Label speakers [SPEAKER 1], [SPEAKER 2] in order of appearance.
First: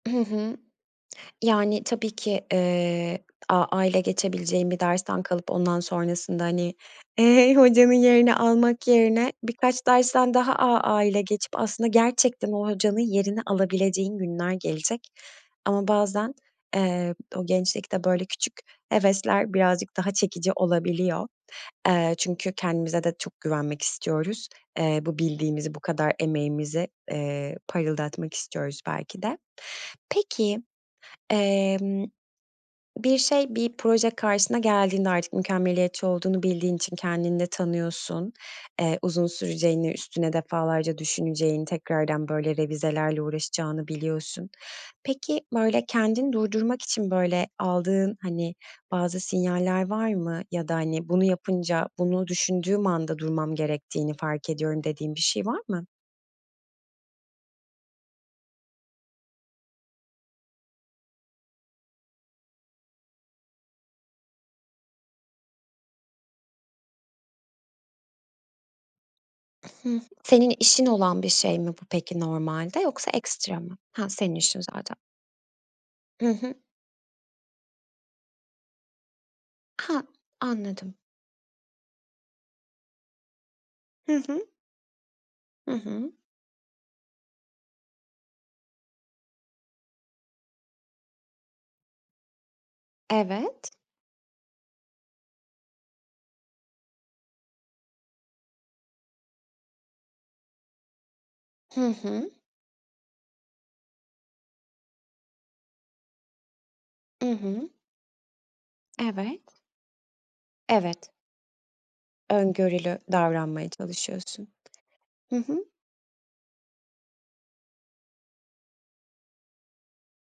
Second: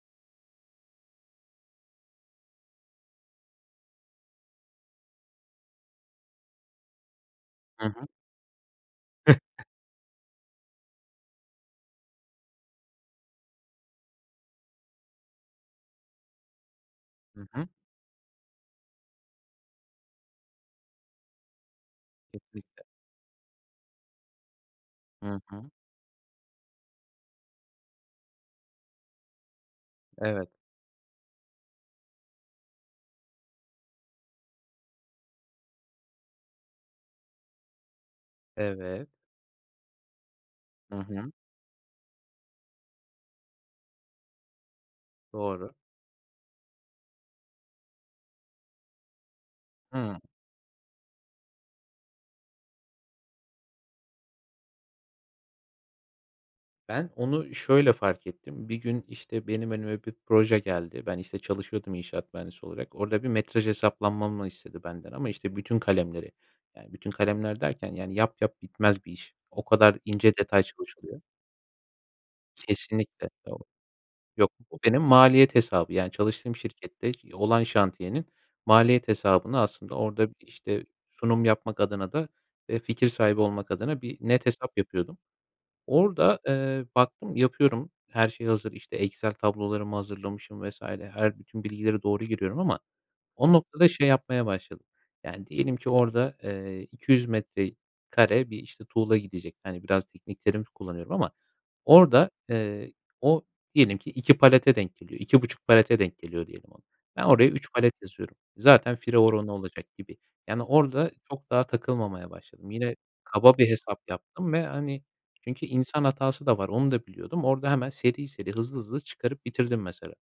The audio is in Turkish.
[SPEAKER 1] Hı hı. Yani, tabii ki, eee, AA ile geçebileceğin bir dersten kalıp ondan sonrasında, hani, eee,
[SPEAKER 2] Hı
[SPEAKER 1] hocanın
[SPEAKER 2] hı.
[SPEAKER 1] yerini almak yerine birkaç dersten daha AA ile geçip aslında gerçekten o hocanın yerini alabileceğin günler gelecek. Ama bazen, eee, o
[SPEAKER 2] Hı hı.
[SPEAKER 1] gençlikte böyle küçük hevesler birazcık daha çekici olabiliyor. Eee, çünkü
[SPEAKER 2] Kesinlikle.
[SPEAKER 1] kendimize de çok güvenmek istiyoruz. Eee, bu
[SPEAKER 2] Hı hı.
[SPEAKER 1] bildiğimizi, bu kadar emeğimizi, eee, parıldatmak istiyoruz belki de.
[SPEAKER 2] Evet.
[SPEAKER 1] Peki, emm, bir şey, bir proje karşına geldiğinde, artık mükemmeliyetçi olduğunu bildiğin için kendini de tanıyorsun, eee,
[SPEAKER 2] Evet.
[SPEAKER 1] uzun süreceğini, üstüne
[SPEAKER 2] Hı
[SPEAKER 1] defalarca
[SPEAKER 2] hı.
[SPEAKER 1] düşüneceğin, tekrardan, böyle, revizelerle uğraşacağını biliyorsun. Peki,
[SPEAKER 2] Doğru.
[SPEAKER 1] böyle, kendini durdurmak için, böyle, aldığın, hani, bazı sinyaller var
[SPEAKER 2] Hıı.
[SPEAKER 1] mı ya da, hani, "Bunu yapınca, bunu düşündüğüm anda durmam gerektiğini fark ediyorum." dediğin bir şey var mı?
[SPEAKER 2] Ben onu şöyle fark ettim: Bir gün, işte, benim önüme bir proje geldi. Ben, işte, çalışıyordum inşaat mühendisi olarak. Orada bir metraj hesaplamamı istedi benden ama, işte, bütün kalemleri. Yani bütün kalemler derken yani yap yap bitmez bir iş. O
[SPEAKER 1] Hı
[SPEAKER 2] kadar
[SPEAKER 1] hı.
[SPEAKER 2] ince
[SPEAKER 1] Senin
[SPEAKER 2] detay
[SPEAKER 1] işin
[SPEAKER 2] çalışılıyor.
[SPEAKER 1] olan bir şey mi bu peki, normalde yoksa
[SPEAKER 2] Kesinlikle.
[SPEAKER 1] ekstra
[SPEAKER 2] [unintelligible]
[SPEAKER 1] mı? Ha, senin
[SPEAKER 2] Yok,
[SPEAKER 1] işin
[SPEAKER 2] o
[SPEAKER 1] zaten.
[SPEAKER 2] benim maliyet hesabı, yani
[SPEAKER 1] Hı hı.
[SPEAKER 2] çalıştığım şirkette, iii, olan şantiyenin maliyet hesabını aslında
[SPEAKER 1] Ha.
[SPEAKER 2] orada, işte,
[SPEAKER 1] Anladım.
[SPEAKER 2] sunum yapmak adına da, eee, fikir sahibi olmak adına
[SPEAKER 1] Hı
[SPEAKER 2] bir net
[SPEAKER 1] hı.
[SPEAKER 2] hesap yapıyordum.
[SPEAKER 1] Hı hı.
[SPEAKER 2] Orada, eee, baktım yapıyorum, her şey hazır, işte, Excel tablolarımı hazırlamışım vs. her, bütün bilgileri doğru giriyorum ama o
[SPEAKER 1] Evet.
[SPEAKER 2] noktada şey yapmaya başladım; yani diyelim ki orada, eee, 200 metrekare bir, işte, tuğla gidecek, hani, biraz teknik terim kullanıyorum ama
[SPEAKER 1] Hı hı.
[SPEAKER 2] orada, eee, o diyelim ki 2 palete denk geliyor, 2,5 palete denk geliyor diyelim onu. Ben
[SPEAKER 1] Hı
[SPEAKER 2] oraya
[SPEAKER 1] hı.
[SPEAKER 2] 3 palet yazıyorum zaten fire oranı
[SPEAKER 1] Evet.
[SPEAKER 2] olacak gibi. Yani, orada
[SPEAKER 1] Evet.
[SPEAKER 2] çok daha takılmamaya başladım. Yine
[SPEAKER 1] Öngörülü
[SPEAKER 2] kaba bir
[SPEAKER 1] davranmaya
[SPEAKER 2] hesap
[SPEAKER 1] çalışıyorsun.
[SPEAKER 2] yaptım ve, hani,
[SPEAKER 1] Hı hı.
[SPEAKER 2] çünkü insan hatası da var, onu da biliyordum. Orada hemen seri seri, hızlı hızlı çıkarıp bitirdim, mesela.